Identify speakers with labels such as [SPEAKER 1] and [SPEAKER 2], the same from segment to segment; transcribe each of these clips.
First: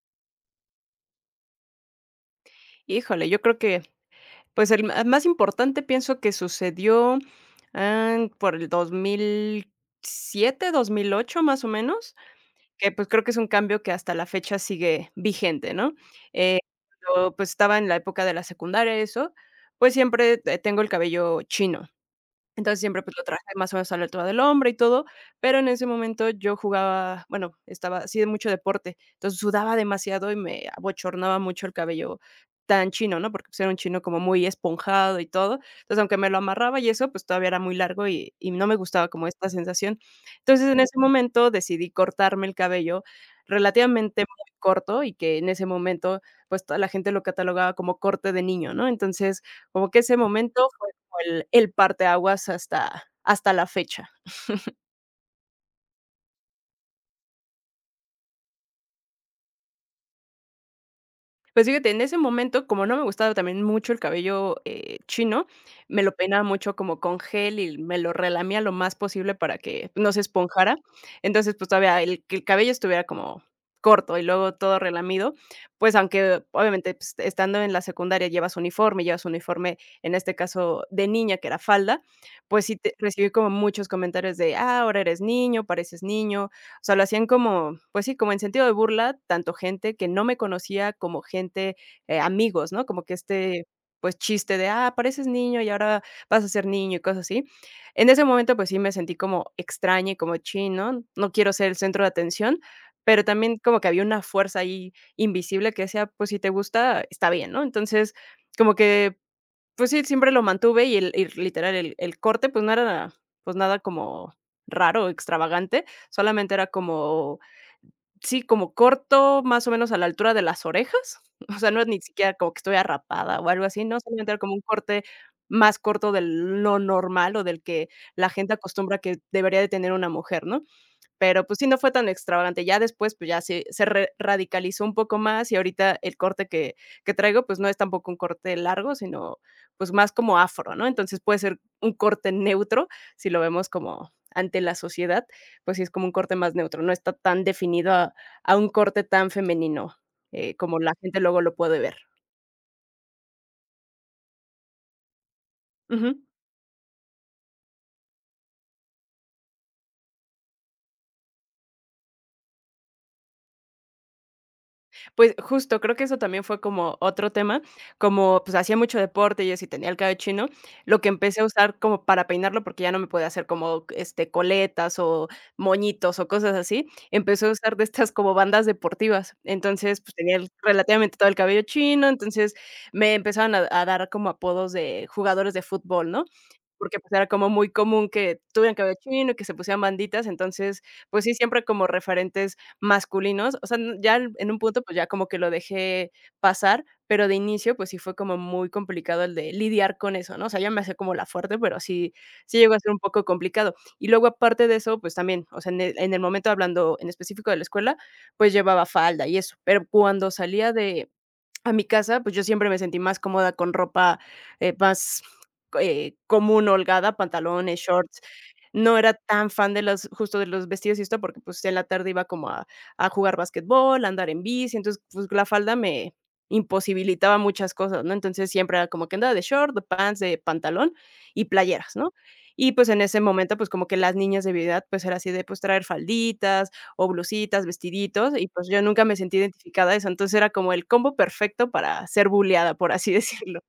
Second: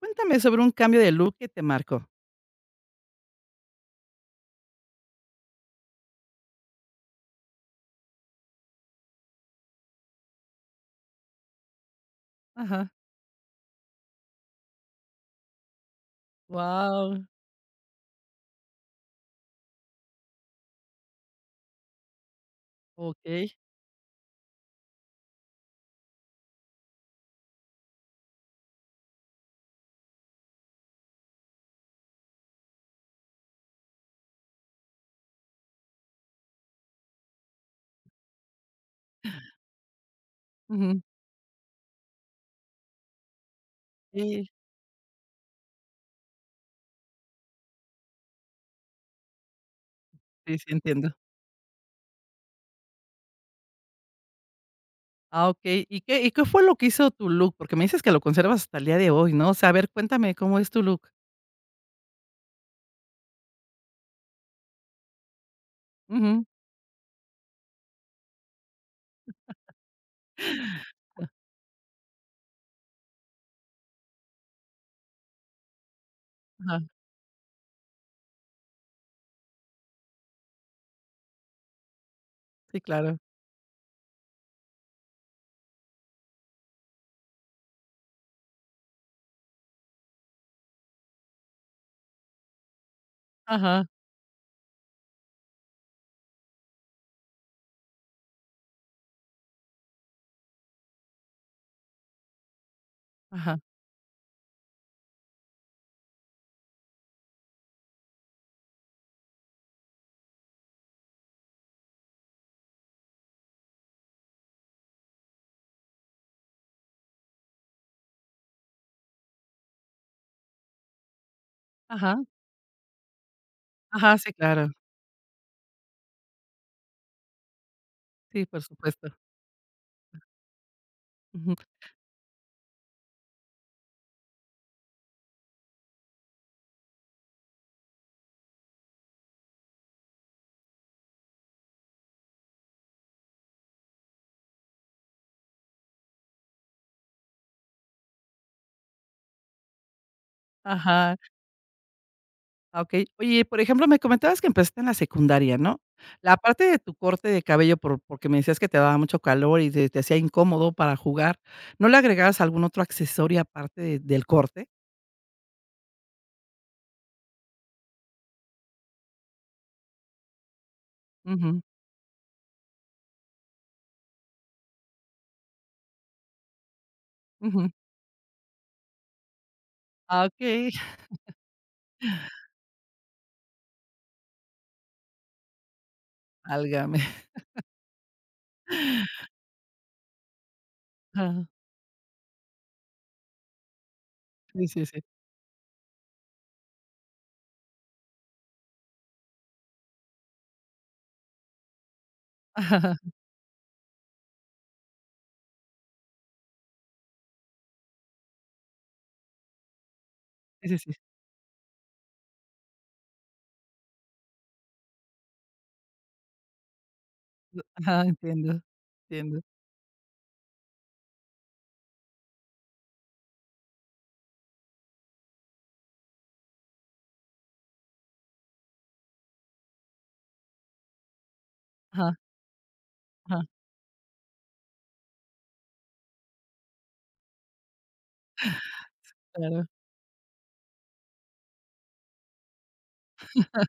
[SPEAKER 1] Cuéntame sobre un cambio de look que te marcó.
[SPEAKER 2] Híjole, yo creo que, pues, el ma más importante pienso que sucedió, por el 2007, 2008, más o menos,
[SPEAKER 1] Ajá.
[SPEAKER 2] que, pues, creo que es un cambio que hasta la fecha sigue vigente, ¿no? Eh,
[SPEAKER 1] Wow.
[SPEAKER 2] Cuando, pues, estaba en la época de la secundaria, eso, pues, siempre, tengo el cabello chino. Entonces, siempre, pues, lo traje
[SPEAKER 1] okey.
[SPEAKER 2] más o menos a la altura del hombro y todo, pero en ese momento yo jugaba, bueno, estaba así de mucho deporte, entonces sudaba demasiado y me abochornaba mucho el cabello tan chino, ¿no? Porque, pues, era un chino como muy esponjado y todo. Entonces, aunque me lo amarraba y eso, pues, todavía era muy largo y no me gustaba como esta sensación. Entonces, en ese
[SPEAKER 1] Ujú.
[SPEAKER 2] momento decidí cortarme el cabello relativamente
[SPEAKER 1] Sí.
[SPEAKER 2] muy corto y que en ese momento, pues, toda la gente lo catalogaba como corte de niño, ¿no? Entonces, como que ese
[SPEAKER 1] Sí, sí,
[SPEAKER 2] momento
[SPEAKER 1] entiendo.
[SPEAKER 2] el parteaguas hasta la fecha.
[SPEAKER 1] Ah, okey, ¿y qué fue lo que hizo tu look? Porque me dices que lo conservas hasta el día de hoy, ¿no? O sea, a ver, cuéntame cómo es tu look.
[SPEAKER 2] Pues fíjate, en ese momento, como no me gustaba también mucho el cabello, chino, me lo peinaba
[SPEAKER 1] Ujú.
[SPEAKER 2] mucho como con gel y me lo relamía lo más posible para que no se esponjara. Entonces, pues, todavía el que el cabello estuviera como corto y luego todo relamido, pues, aunque
[SPEAKER 1] Ajá.
[SPEAKER 2] obviamente, pues, estando en la secundaria llevas uniforme, en este caso de niña, que era falda, pues sí
[SPEAKER 1] Sí,
[SPEAKER 2] te
[SPEAKER 1] claro.
[SPEAKER 2] recibí como muchos comentarios de: "Ah, ahora eres niño, pareces niño". O sea, lo hacían como, pues sí, como en sentido de burla, tanto gente que no me conocía como gente, amigos, ¿no? Como que este,
[SPEAKER 1] Ajá,
[SPEAKER 2] pues, chiste de: "Ah, pareces niño y ahora vas a ser niño", y cosas así. En ese momento, pues sí me sentí como extraña y como: chino. ¿No? No quiero ser el centro de atención, pero también
[SPEAKER 1] ajá,
[SPEAKER 2] como que había una fuerza ahí invisible que decía: "Pues si te gusta, está bien", ¿no? Entonces, como que pues sí, siempre lo mantuve y el y literal, el corte, pues, no era, pues, nada como raro extravagante, solamente era como, sí, como corto, más o menos a la altura de las orejas, o sea, no es ni
[SPEAKER 1] ajá,
[SPEAKER 2] siquiera como que estoy arrapada o algo así, no,
[SPEAKER 1] ajá,
[SPEAKER 2] solamente
[SPEAKER 1] sí,
[SPEAKER 2] era como un
[SPEAKER 1] claro.
[SPEAKER 2] corte más corto de lo normal o del que la
[SPEAKER 1] Sí,
[SPEAKER 2] gente
[SPEAKER 1] por
[SPEAKER 2] acostumbra
[SPEAKER 1] supuesto.
[SPEAKER 2] que debería de tener una mujer, ¿no? Pero,
[SPEAKER 1] Ujú.
[SPEAKER 2] pues sí, no fue tan extravagante. Ya después, pues ya se re radicalizó un poco más y ahorita el corte que traigo, pues no es tampoco un corte largo, sino, pues más como afro, ¿no? Entonces puede ser un corte neutro, si lo vemos como ante la sociedad, pues sí es como un corte más neutro, no está tan definido a un corte tan femenino, como la
[SPEAKER 1] Ajá.
[SPEAKER 2] gente luego lo puede ver.
[SPEAKER 1] Ah, okey. Oye, por ejemplo, me comentabas que empezaste en la secundaria, ¿no?
[SPEAKER 2] Ujú.
[SPEAKER 1] La parte de tu corte de cabello, porque me decías que te daba mucho calor y te hacía incómodo para jugar, ¿no le agregabas algún otro accesorio aparte de del corte?
[SPEAKER 2] Pues justo, creo que eso también fue como otro tema, como, pues, hacía mucho deporte y así tenía el cabello chino, lo que empecé a
[SPEAKER 1] Ujú,
[SPEAKER 2] usar como para peinarlo, porque ya no me podía hacer como, este, coletas o moñitos o cosas así, empecé a
[SPEAKER 1] ujú.
[SPEAKER 2] usar de estas como bandas deportivas. Entonces, pues,
[SPEAKER 1] Ah,
[SPEAKER 2] tenía el
[SPEAKER 1] okey.
[SPEAKER 2] relativamente todo el cabello chino, entonces me empezaban a dar como apodos de jugadores de fútbol, ¿no? Porque,
[SPEAKER 1] Válgame.
[SPEAKER 2] pues, era como muy común que tuvieran cabello chino, que se pusieran banditas, entonces, pues sí,
[SPEAKER 1] Ajá.
[SPEAKER 2] siempre como referentes masculinos, o sea, n ya en un
[SPEAKER 1] Sí,
[SPEAKER 2] punto,
[SPEAKER 1] sí,
[SPEAKER 2] pues,
[SPEAKER 1] sí.
[SPEAKER 2] ya como que lo dejé pasar, pero de inicio, pues sí fue como muy complicado el de lidiar con eso, ¿no? O sea, ya me hacía como la fuerte, pero sí llegó a ser
[SPEAKER 1] ajá.
[SPEAKER 2] un poco complicado. Y luego, aparte de eso, pues también, o sea, en el momento hablando en específico de la escuela, pues llevaba falda y eso, pero cuando
[SPEAKER 1] Sí,
[SPEAKER 2] salía
[SPEAKER 1] sí, sí.
[SPEAKER 2] de a mi casa, pues, yo siempre me sentí más cómoda con ropa, más, común, holgada, pantalones,
[SPEAKER 1] Ajá,
[SPEAKER 2] shorts.
[SPEAKER 1] entiendo.
[SPEAKER 2] No era
[SPEAKER 1] Entiendo.
[SPEAKER 2] tan fan de los justo de los vestidos y esto, porque, pues, en la tarde iba como a jugar básquetbol a andar en bici, entonces, pues, la falda me imposibilitaba muchas cosas, ¿no? Entonces, siempre era como que andaba de short, de pants, de pantalón y playeras, ¿no?
[SPEAKER 1] Ajá,
[SPEAKER 2] Y, pues, en ese
[SPEAKER 1] ajá,
[SPEAKER 2] momento, pues, como que las niñas de mi edad, pues, era así de, pues, traer falditas, o blusitas, vestiditos, y pues yo nunca me sentí
[SPEAKER 1] claro.
[SPEAKER 2] identificada a eso. Entonces era como el combo perfecto para ser buleada, por así decirlo.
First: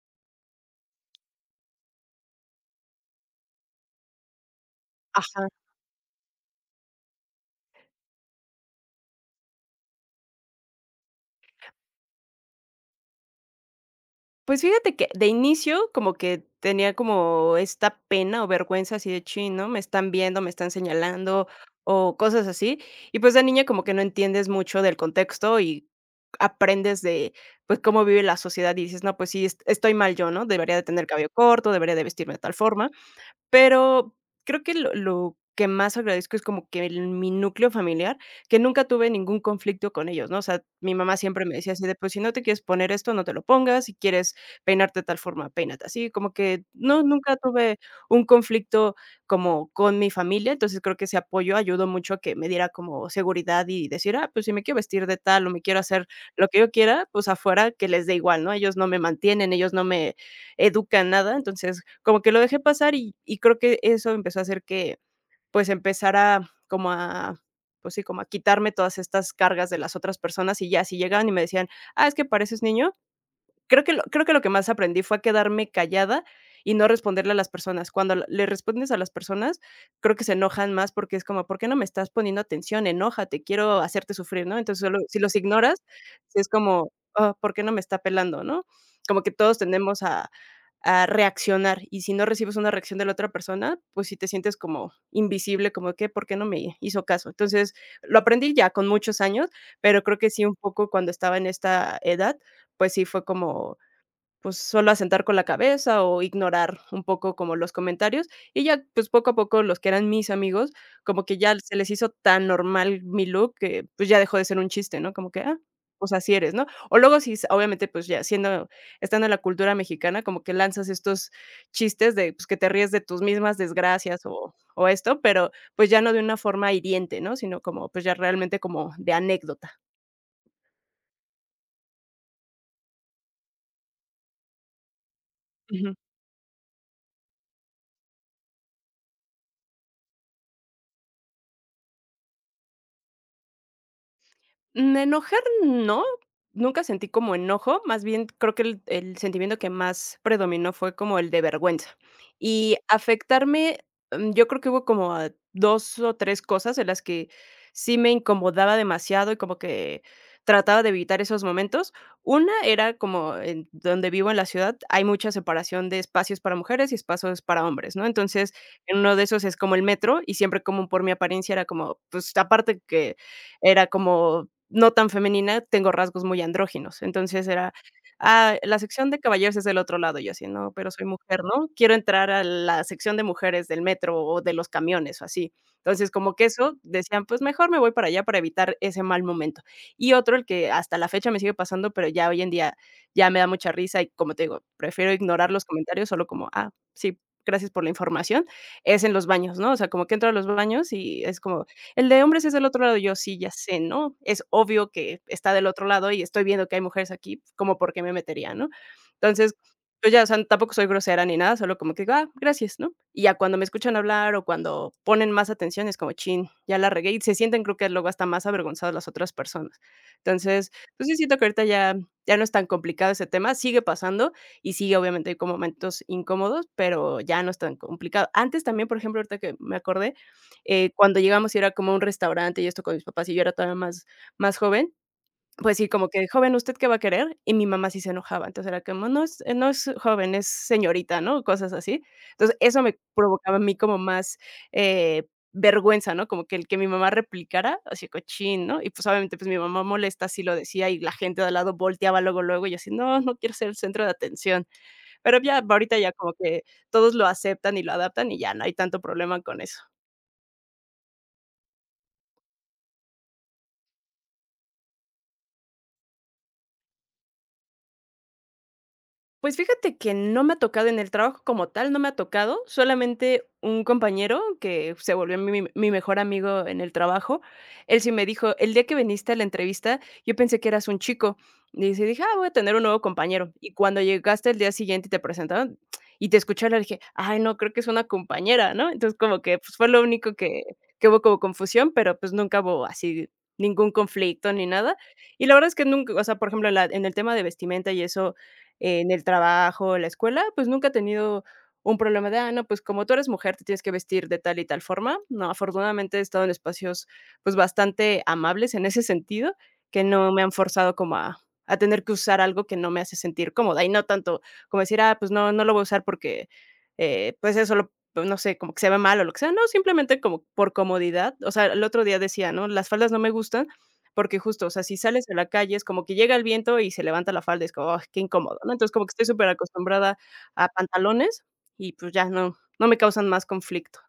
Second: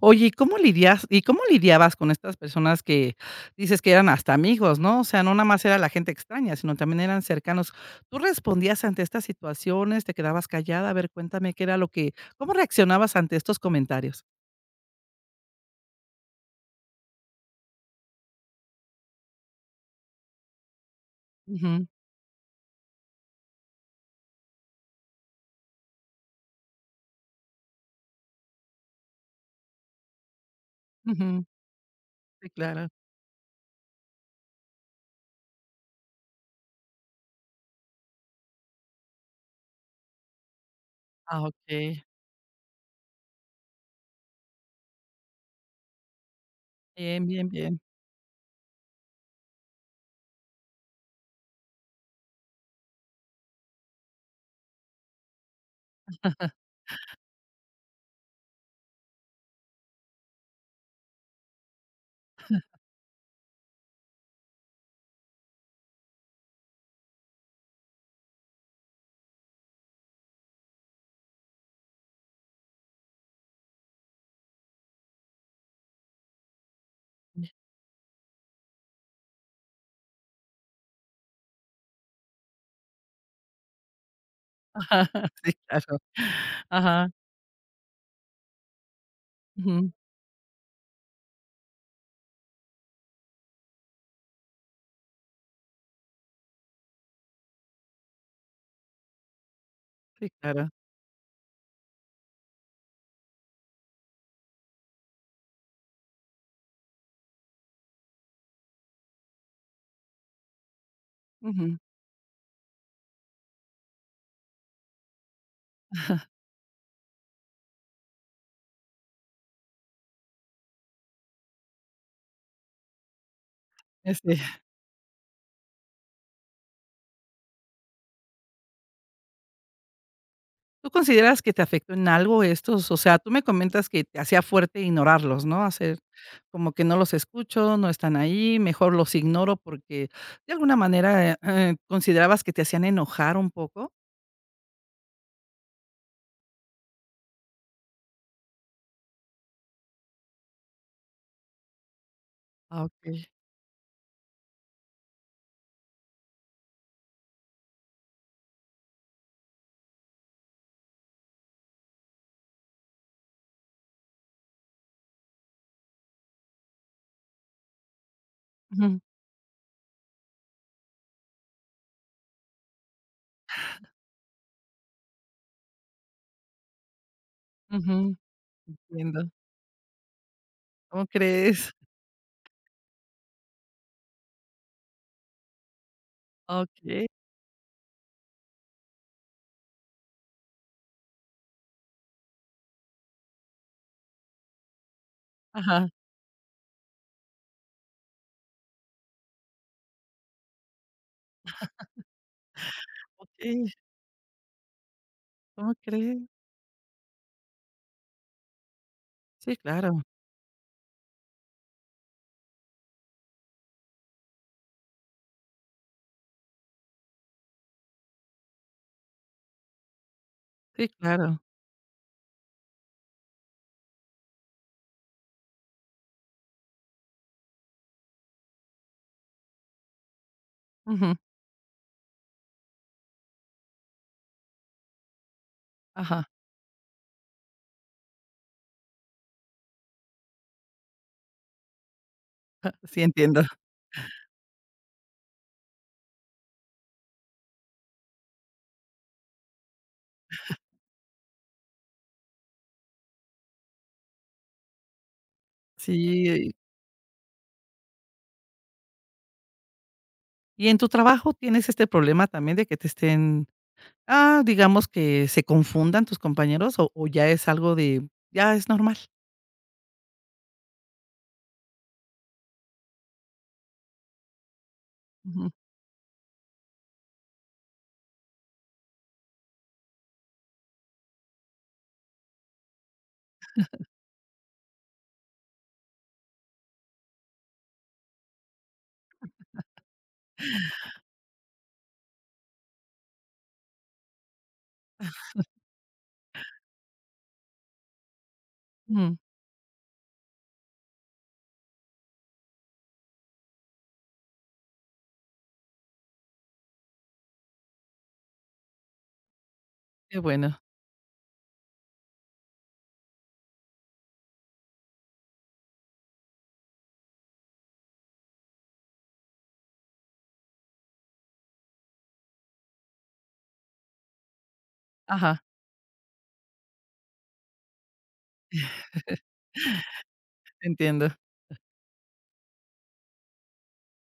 [SPEAKER 1] Oye, ¿y cómo lidias y cómo lidiabas con estas personas que dices que eran hasta amigos, no? O sea, no nada
[SPEAKER 2] Ajá.
[SPEAKER 1] más era la gente extraña, sino también eran cercanos. ¿Tú respondías ante estas situaciones? ¿Te quedabas callada? A ver, cuéntame qué era lo que ¿cómo reaccionabas ante estos comentarios?
[SPEAKER 2] Pues fíjate que de inicio como que tenía como esta pena o vergüenza así de chino. Me están viendo, me están señalando
[SPEAKER 1] Ujú,
[SPEAKER 2] o cosas así. Y pues de niña como que no entiendes mucho del contexto y aprendes de pues cómo vive la sociedad y dices, no, pues sí, estoy mal yo, ¿no? Debería de tener cabello
[SPEAKER 1] ujú.
[SPEAKER 2] corto, debería de vestirme de
[SPEAKER 1] Sí,
[SPEAKER 2] tal
[SPEAKER 1] claro.
[SPEAKER 2] forma. Pero creo que lo que más agradezco es como que el mi núcleo familiar, que nunca tuve ningún conflicto con ellos, ¿no? O sea, mi mamá
[SPEAKER 1] Ah,
[SPEAKER 2] siempre me decía así de:
[SPEAKER 1] okey.
[SPEAKER 2] "Pues, si no te quieres poner esto, no te lo pongas, si quieres peinarte de tal forma, peínate así", como que no,
[SPEAKER 1] Bien,
[SPEAKER 2] nunca
[SPEAKER 1] bien,
[SPEAKER 2] tuve
[SPEAKER 1] bien.
[SPEAKER 2] un conflicto como con mi familia, entonces creo que ese apoyo ayudó mucho a que me diera como seguridad y decir: "Ah, pues, si me quiero vestir de tal o me quiero hacer lo que yo quiera, pues, afuera que les dé igual", ¿no? Ellos no me mantienen, ellos no me educa nada, entonces como que lo dejé pasar y creo que eso empezó a hacer que, pues, empezara como a, pues sí, como a quitarme todas estas cargas de las otras personas y ya, si llegaban y me decían: "Ah, es que pareces niño", creo que lo que más aprendí fue a quedarme callada y no responderle a las personas. Cuando le respondes a las personas, creo que se enojan más porque es como, ¿por qué no me estás poniendo atención? Enójate, quiero hacerte sufrir, ¿no? Entonces, solo si los
[SPEAKER 1] Sí,
[SPEAKER 2] ignoras,
[SPEAKER 1] claro.
[SPEAKER 2] sí es como,
[SPEAKER 1] Ajá.
[SPEAKER 2] ah, ¿por qué no me está pelando?, ¿no? Como que todos
[SPEAKER 1] Ujú.
[SPEAKER 2] tendemos a reaccionar, y si no recibes una reacción de la otra persona, pues si te sientes como invisible, como que, ¿por qué no me hizo caso? Entonces, lo aprendí ya con muchos años, pero creo
[SPEAKER 1] Sí,
[SPEAKER 2] que sí un
[SPEAKER 1] claro.
[SPEAKER 2] poco cuando estaba en esta edad, pues sí fue como, pues, solo asentar con la cabeza o ignorar un poco como los comentarios, y ya, pues, poco a poco los que eran mis amigos, como que ya se
[SPEAKER 1] Ujú.
[SPEAKER 2] les hizo tan normal mi look que, pues, ya dejó de ser un chiste, ¿no? Como que, ah, pues, así eres, ¿no? O luego sí, s obviamente, pues, ya siendo estando en la cultura mexicana, como que lanzas estos chistes de, pues, que te ríes de tus mismas desgracias
[SPEAKER 1] Este
[SPEAKER 2] o esto, pero, pues, ya no de una forma hiriente, ¿no? Sino como, pues, ya realmente como de anécdota.
[SPEAKER 1] ¿Tú consideras que te afectó en algo estos? O sea, tú me comentas que te hacía fuerte ignorarlos, ¿no? Hacer como que no los escucho, no están ahí, mejor los ignoro porque de alguna manera, considerabas que te hacían enojar un poco.
[SPEAKER 2] Mm, enojar no, nunca sentí como enojo, más bien creo que el sentimiento que más predominó fue como el de vergüenza. Y
[SPEAKER 1] Ah, okey.
[SPEAKER 2] afectarme, mm, yo creo que hubo como a 2 o 3 cosas en las que sí me incomodaba demasiado y como que trataba de evitar esos momentos. Una era como en donde vivo en la ciudad, hay mucha separación de espacios para mujeres y espacios para hombres, ¿no? Entonces, en
[SPEAKER 1] Ujú,
[SPEAKER 2] uno de esos es como el metro y siempre como por mi apariencia era como, pues, aparte que era como no tan femenina, tengo rasgos muy andróginos. Entonces era:
[SPEAKER 1] ujú,
[SPEAKER 2] "Ah, la sección de
[SPEAKER 1] entiendo.
[SPEAKER 2] caballeros es del otro lado", y yo así: "No, pero soy
[SPEAKER 1] ¿Cómo
[SPEAKER 2] mujer, ¿no?
[SPEAKER 1] crees?
[SPEAKER 2] Quiero entrar a la sección de mujeres del metro o de los camiones", o así. Entonces, como que eso,
[SPEAKER 1] Okey,
[SPEAKER 2] decían: "Pues mejor me voy para allá para evitar ese mal momento". Y otro, el que hasta la fecha me sigue pasando, pero ya hoy en día ya me da mucha risa y, como te digo, prefiero ignorar los
[SPEAKER 1] ajá,
[SPEAKER 2] comentarios solo como: "Ah, sí, gracias por la información", es en los baños, ¿no? O sea, como que entro a los baños y es como: el de hombres es del otro lado, yo sí, ya
[SPEAKER 1] okey.
[SPEAKER 2] sé, ¿no? Es obvio que está del
[SPEAKER 1] ¿Cómo
[SPEAKER 2] otro lado
[SPEAKER 1] crees?
[SPEAKER 2] y estoy viendo que hay mujeres aquí, como por qué me metería, ¿no? Entonces,
[SPEAKER 1] Sí, claro,
[SPEAKER 2] yo ya, o sea, tampoco soy grosera ni nada, solo como que digo: "Ah, gracias", ¿no? Y ya cuando me escuchan hablar o cuando ponen más atención es como: "Chin, ya la regué", y se sienten, creo que luego hasta más avergonzadas las otras personas. Entonces,
[SPEAKER 1] sí,
[SPEAKER 2] pues sí siento
[SPEAKER 1] claro.
[SPEAKER 2] que ahorita ya no es tan complicado ese tema, sigue pasando y sigue, obviamente hay como momentos incómodos, pero ya no es tan complicado. Antes también, por ejemplo, ahorita que me acordé,
[SPEAKER 1] Ujú,
[SPEAKER 2] cuando llegamos, sí era como un restaurante y esto con mis papás, y yo era todavía más joven, pues sí, como que:
[SPEAKER 1] ajá,
[SPEAKER 2] "Joven, ¿usted qué va a querer?". Y mi mamá sí se enojaba, entonces era como: "No es no es joven, es señorita", ¿no? Cosas así. Entonces, eso me
[SPEAKER 1] sí entiendo.
[SPEAKER 2] provocaba a mí como más, eh, vergüenza, ¿no? Como que el que mi mamá replicara, así cochín, ¿no? Y, pues, obviamente, pues, mi mamá molesta así lo decía, y la gente de al lado volteaba luego, luego, y yo así: "No, no quiero ser el centro de atención". Pero ya, ahorita ya como
[SPEAKER 1] Sí,
[SPEAKER 2] que todos lo aceptan y lo adaptan, y ya no hay tanto problema con eso.
[SPEAKER 1] ¿y en tu trabajo tienes este problema también de que te estén Ah, digamos que se confundan tus compañeros o ya es algo de ya es normal.
[SPEAKER 2] Pues fíjate que no me ha tocado en el trabajo como tal, no me ha tocado, solamente un compañero que se volvió
[SPEAKER 1] Ujú,
[SPEAKER 2] mejor amigo en el trabajo, él sí me dijo, el día que viniste a la entrevista, yo pensé que eras un chico. Y sí dije, ah, voy a tener un nuevo compañero. Y cuando llegaste el día siguiente y te presentaron y te escuché hablar, dije, ay, no, creo que es una compañera, ¿no? Entonces como que pues, fue lo único que hubo como confusión, pero pues nunca hubo así ningún conflicto ni nada. Y la verdad es que nunca, o sea, por ejemplo, en el tema de vestimenta y eso, en
[SPEAKER 1] ujú,
[SPEAKER 2] el trabajo, la escuela, pues nunca he tenido un problema de, ah, no, pues como tú eres mujer, te tienes que vestir de tal y tal forma. No, afortunadamente he estado en espacios pues bastante amables en ese sentido, que
[SPEAKER 1] qué
[SPEAKER 2] no me han
[SPEAKER 1] bueno.
[SPEAKER 2] forzado como a tener que usar algo que no me hace sentir cómoda y no tanto como decir, ah, pues no, no lo voy a usar porque, pues eso lo pues, no sé, como que se ve mal o lo que sea, no, simplemente como por comodidad. O sea, el otro día decía, ¿no? Las faldas no me gustan porque justo, o sea, si sales a
[SPEAKER 1] Ajá,
[SPEAKER 2] la calle, es como que llega el viento y se levanta la falda, es como, ¡ay, qué incómodo!, ¿no? Entonces, como que estoy superacostumbrada a
[SPEAKER 1] entiendo.
[SPEAKER 2] pantalones y, pues, ya no me causan más conflicto.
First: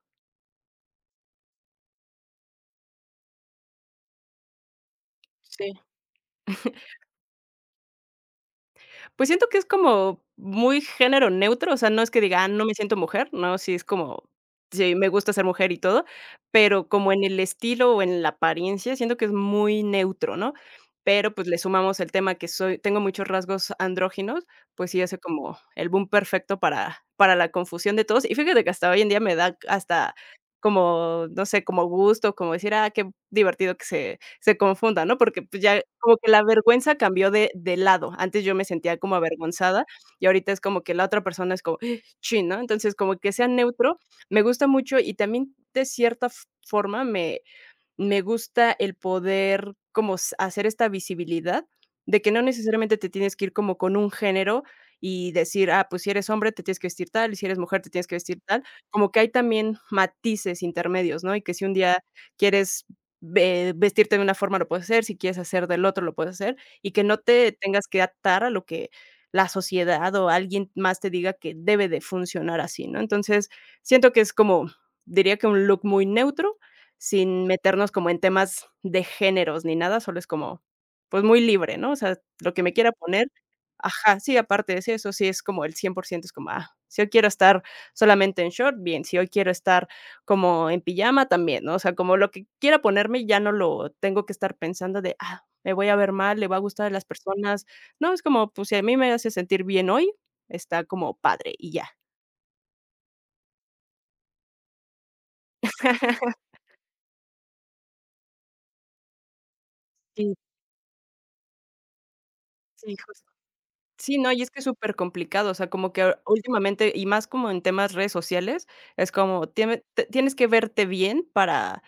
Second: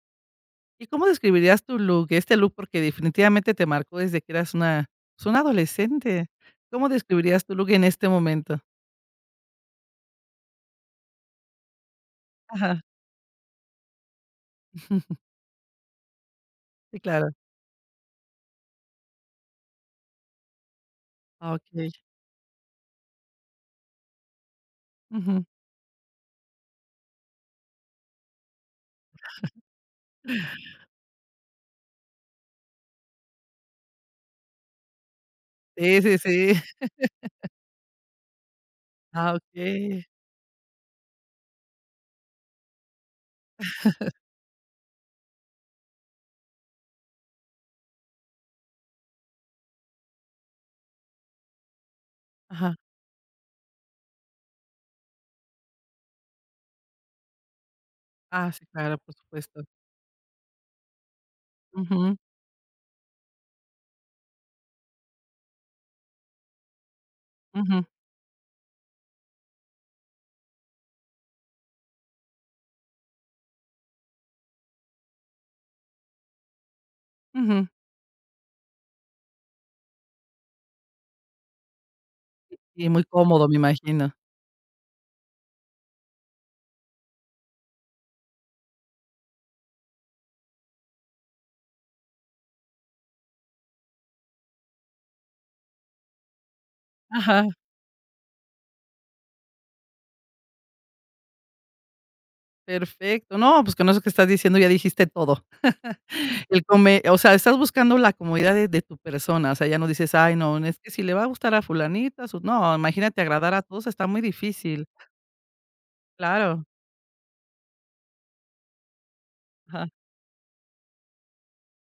[SPEAKER 1] ¿Y cómo describirías tu look? Este look, porque definitivamente te marcó desde que eras una, pues, una
[SPEAKER 2] Sí.
[SPEAKER 1] adolescente. ¿Cómo describirías tu look en este momento?
[SPEAKER 2] Pues siento que es como muy género neutro, o sea, no es que diga: "Ah, no me
[SPEAKER 1] Ajá.
[SPEAKER 2] siento mujer", no, sí es como, sí me gusta ser mujer y todo, pero
[SPEAKER 1] Sí,
[SPEAKER 2] como en
[SPEAKER 1] claro.
[SPEAKER 2] el estilo o en la apariencia, siento que es muy neutro, ¿no? Pero, pues,
[SPEAKER 1] Ah,
[SPEAKER 2] le
[SPEAKER 1] okey.
[SPEAKER 2] sumamos el tema que soy tengo muchos rasgos andróginos, pues sí hace
[SPEAKER 1] Ujú.
[SPEAKER 2] como el boom perfecto para la confusión de todos. Y fíjate que hasta hoy en día me da hasta como, no sé, como gusto, como decir: "Ah, qué divertido que se confunda, ¿no? Porque, pues, ya
[SPEAKER 1] Sí,
[SPEAKER 2] como
[SPEAKER 1] sí,
[SPEAKER 2] que la
[SPEAKER 1] sí.
[SPEAKER 2] vergüenza cambió de lado. Antes yo me sentía como
[SPEAKER 1] Ah,
[SPEAKER 2] avergonzada
[SPEAKER 1] okey.
[SPEAKER 2] y ahorita es como que la otra persona es como, "Ah, chin, ¿no? Entonces, como que sea neutro, me gusta mucho y también de cierta f forma me gusta el poder como s hacer esta visibilidad de que no
[SPEAKER 1] Ajá.
[SPEAKER 2] necesariamente te tienes que ir como con un género y decir: "Ah, pues si eres hombre te tienes que vestir tal, y si eres mujer te tienes que vestir
[SPEAKER 1] Ah,
[SPEAKER 2] tal",
[SPEAKER 1] sí, claro,
[SPEAKER 2] como
[SPEAKER 1] por
[SPEAKER 2] que hay
[SPEAKER 1] supuesto.
[SPEAKER 2] también matices intermedios, ¿no? Y que si un día
[SPEAKER 1] Ujú,
[SPEAKER 2] quieres ve vestirte de una forma, lo puedes hacer, si quieres hacer del otro, lo puedes hacer, y que no te
[SPEAKER 1] ujú,
[SPEAKER 2] tengas que atar a lo que la sociedad o alguien más te diga que debe de funcionar así, ¿no? Entonces, siento que es como, diría que un look muy neutro, sin
[SPEAKER 1] ujú.
[SPEAKER 2] meternos como en temas de géneros ni nada, solo es como, pues, muy libre, ¿no? O sea, lo que me
[SPEAKER 1] Y
[SPEAKER 2] quiera
[SPEAKER 1] muy
[SPEAKER 2] poner
[SPEAKER 1] cómodo, me imagino.
[SPEAKER 2] ajá, sí, aparte de eso, eso sí es como el 100% es como, ah, si hoy quiero estar solamente en short, bien, si hoy quiero estar como en pijama, también, ¿no? O sea, como lo que quiera ponerme, ya no lo tengo que estar pensando de: "Ah, me voy a ver mal, le va a gustar a las
[SPEAKER 1] Ajá.
[SPEAKER 2] personas". No, es como, pues, si a mí me hace sentir bien hoy, está como padre y ya.
[SPEAKER 1] Perfecto. No, pues con eso que estás diciendo ya dijiste todo. El come o sea, estás buscando la comodidad de tu persona, o sea, ya no dices:
[SPEAKER 2] Sí,
[SPEAKER 1] "Ay, no, es que si le va a gustar a fulanita, su". No,
[SPEAKER 2] sí,
[SPEAKER 1] imagínate
[SPEAKER 2] jus
[SPEAKER 1] agradar a todos, está
[SPEAKER 2] Sí,
[SPEAKER 1] muy
[SPEAKER 2] no, y es que es
[SPEAKER 1] difícil.
[SPEAKER 2] súper complicado, o sea, como que a
[SPEAKER 1] Claro.
[SPEAKER 2] últimamente, y más como en temas redes sociales, es como tiene
[SPEAKER 1] Ajá.
[SPEAKER 2] te tienes que verte bien para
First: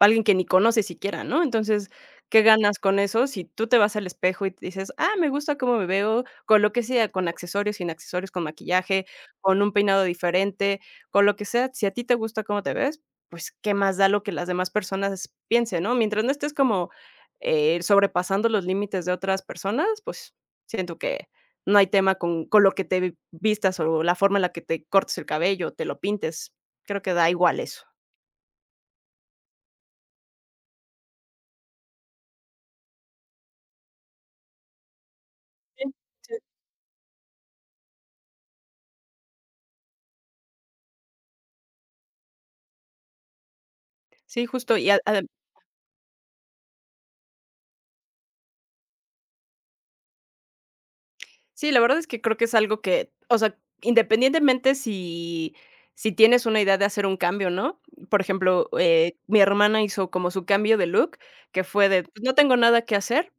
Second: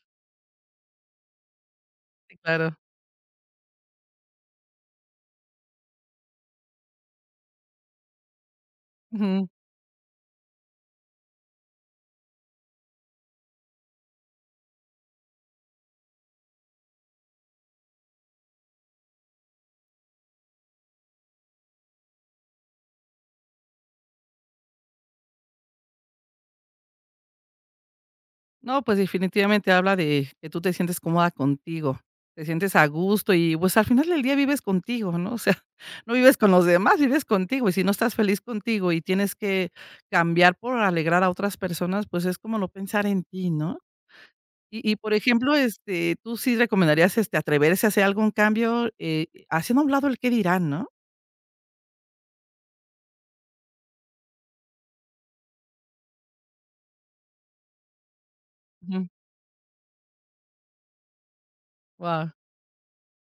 [SPEAKER 2] Alguien que ni conoce siquiera, ¿no? Entonces,
[SPEAKER 1] Sí,
[SPEAKER 2] ¿qué
[SPEAKER 1] claro.
[SPEAKER 2] ganas con eso? Si tú te vas al espejo y te dices: "Ah, me gusta cómo me veo", con lo que sea, con accesorios, sin accesorios, con maquillaje,
[SPEAKER 1] Ujú.
[SPEAKER 2] con un peinado diferente, con lo que sea, si a ti te gusta cómo te ves, pues, ¿qué más da lo que las demás personas piensen, no? Mientras no estés como, sobrepasando los límites de otras personas, pues, siento que no hay tema con lo que te vi vistas o la forma en la que te cortes el cabello, te lo pintes. Creo que da igual eso.
[SPEAKER 1] No, pues definitivamente habla de que tú te sientes cómoda contigo, te sientes a gusto y, pues, al final del día vives contigo, ¿no? O sea,
[SPEAKER 2] Sí,
[SPEAKER 1] no
[SPEAKER 2] sí.
[SPEAKER 1] vives con los demás, vives contigo, y si no estás feliz contigo y tienes que cambiar por alegrar a otras personas, pues, es como no pensar en ti, ¿no?
[SPEAKER 2] Sí, justo, y a
[SPEAKER 1] Por
[SPEAKER 2] adem
[SPEAKER 1] ejemplo, este, ¿tú sí recomendarías, este, atreverse a hacer algún cambio, haciendo a un lado el qué dirán, no?
[SPEAKER 2] sí, la verdad es que creo que es algo que, o sea, independientemente si si tienes una idea de hacer un cambio, ¿no? Por ejemplo,
[SPEAKER 1] Ujú.
[SPEAKER 2] mi hermana hizo como su cambio de look, que fue de: "Pues
[SPEAKER 1] Guau.
[SPEAKER 2] no tengo nada que hacer,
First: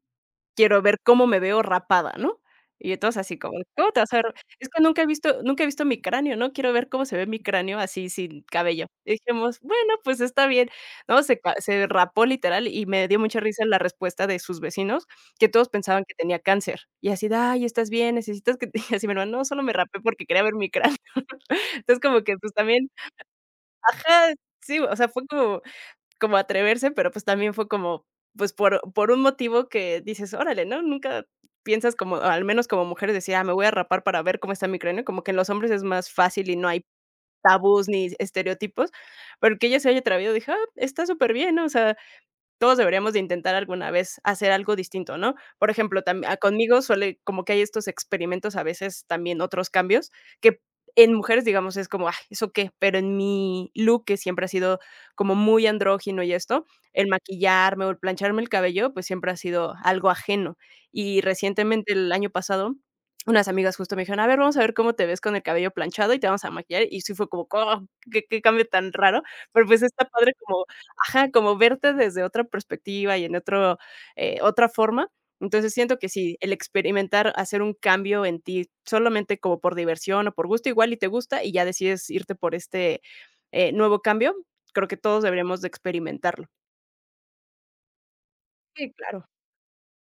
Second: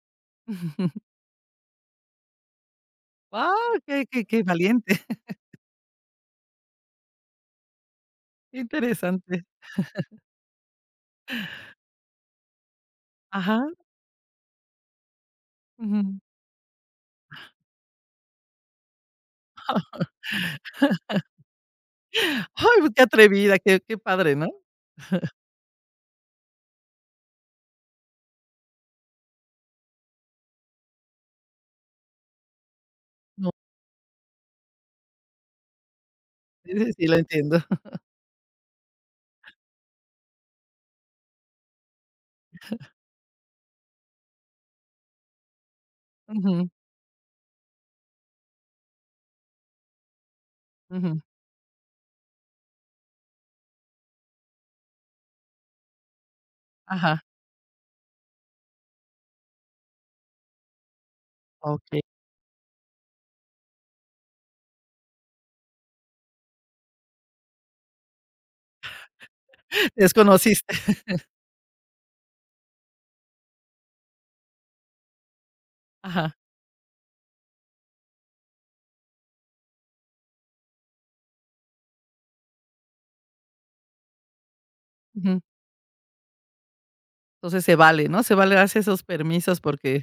[SPEAKER 2] quiero ver cómo me veo rapada, ¿no? Y entonces así como,
[SPEAKER 1] Guau,
[SPEAKER 2] ¿cómo te
[SPEAKER 1] qué
[SPEAKER 2] vas a
[SPEAKER 1] qué
[SPEAKER 2] ver?
[SPEAKER 1] qué
[SPEAKER 2] Es que
[SPEAKER 1] valiente,
[SPEAKER 2] nunca he visto mi cráneo, ¿no? Quiero ver cómo se ve mi cráneo así sin
[SPEAKER 1] qué
[SPEAKER 2] cabello. Y
[SPEAKER 1] interesante.
[SPEAKER 2] dijimos: "Bueno, pues está bien", ¿no? Se rapó literal y me dio mucha risa
[SPEAKER 1] Ajá,
[SPEAKER 2] la respuesta de sus vecinos, que todos pensaban que
[SPEAKER 1] ujú.
[SPEAKER 2] tenía cáncer. Y así de: "Ay, ¿estás bien? Necesitas que te" Y así mi hermano: "No, solo me rapé porque quería ver mi cráneo". Entonces como que, pues,
[SPEAKER 1] Ay,
[SPEAKER 2] también
[SPEAKER 1] pues, qué atrevida, qué
[SPEAKER 2] ajá,
[SPEAKER 1] padre, ¿no?
[SPEAKER 2] sí, o sea, fue como como atreverse, pero, pues, también fue como, pues, por un motivo que dices: "Órale", ¿no? Nunca piensas como al menos como mujeres decía "Ah,
[SPEAKER 1] No,
[SPEAKER 2] me voy a rapar para ver cómo está mi cráneo", como que en los hombres es más fácil y no
[SPEAKER 1] sí,
[SPEAKER 2] hay
[SPEAKER 1] sí, sí, lo entiendo.
[SPEAKER 2] tabús ni estereotipos, pero que ella se haya atrevido, dije: "Ah, está súper bien ¿no? O sea, todos deberíamos de intentar alguna vez hacer algo distinto, ¿no? Por ejemplo,
[SPEAKER 1] Ujú,
[SPEAKER 2] conmigo suele como que hay estos experimentos, a veces también otros cambios, que en
[SPEAKER 1] ujú.
[SPEAKER 2] mujeres, digamos, es como: "Ay, ¿eso qué?". Pero en mi look, que siempre ha sido como muy andrógino y esto, el
[SPEAKER 1] Ajá,
[SPEAKER 2] maquillarme o el plancharme el cabello, pues siempre ha sido algo ajeno. Y recientemente,
[SPEAKER 1] okey.
[SPEAKER 2] el año pasado, unas amigas justo me dijeron: "A ver, vamos a ver cómo te ves con el cabello planchado y te vamos a maquillar". Y sí fue como: "Oh, qué cambio tan raro". Pero, pues, está padre como
[SPEAKER 1] Desconociste.
[SPEAKER 2] Ajá, como verte desde otra perspectiva y en otro, otra forma. Entonces, siento que
[SPEAKER 1] Ajá,
[SPEAKER 2] sí, el experimentar, hacer un cambio en ti, solamente como por diversión o por gusto, igual y te gusta, y ya decides irte por este, nuevo cambio, creo que todos
[SPEAKER 1] ujú.
[SPEAKER 2] deberíamos de experimentarlo.
[SPEAKER 1] Entonces se vale, ¿no? Se vale darse
[SPEAKER 2] Sí,
[SPEAKER 1] esos
[SPEAKER 2] claro.
[SPEAKER 1] permisos porque,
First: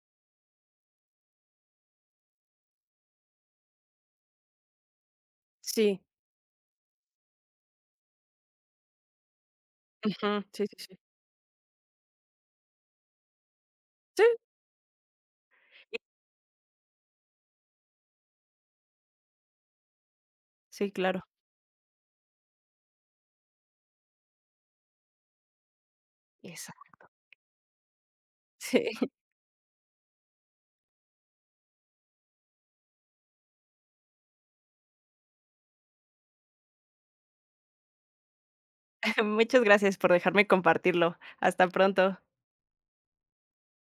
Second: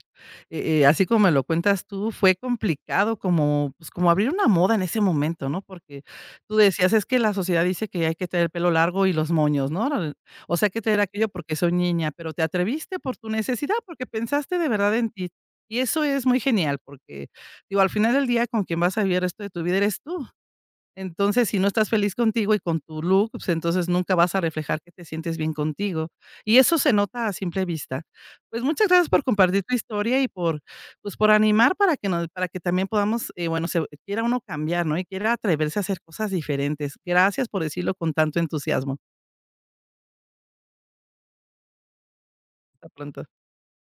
[SPEAKER 1] así como me lo cuentas tú, fue complicado como, pues, como abrir una moda en ese momento, ¿no?
[SPEAKER 2] Sí.
[SPEAKER 1] Porque tú decías: "Es que la sociedad dice que hay que tener el pelo largo y los moños", ¿no? Al-
[SPEAKER 2] Ujú.
[SPEAKER 1] O
[SPEAKER 2] Sí,
[SPEAKER 1] sea, hay
[SPEAKER 2] sí,
[SPEAKER 1] que
[SPEAKER 2] sí.
[SPEAKER 1] tener aquello porque soy niña, pero te atreviste por tu necesidad, porque
[SPEAKER 2] Sí.
[SPEAKER 1] pensaste de verdad en ti. Y eso es muy genial porque, digo, al final del día con quien vas a vivir esto de tu vida eres tú.
[SPEAKER 2] Sí, claro.
[SPEAKER 1] Entonces, si no estás feliz contigo y con tu look, pues, entonces nunca vas a reflejar que te sientes bien contigo. Y eso se
[SPEAKER 2] Exacto.
[SPEAKER 1] nota a simple vista. Pues, muchas
[SPEAKER 2] Sí.
[SPEAKER 1] gracias por compartir tu historia y por, pues, por animar para que nos para que también podamos, bueno, se quiera uno cambiar, ¿no? Y quiera atreverse a hacer cosas diferentes. Gracias por decirlo con tanto entusiasmo.
[SPEAKER 2] Muchas gracias por dejarme compartirlo. Hasta pronto.
[SPEAKER 1] Hasta pronto.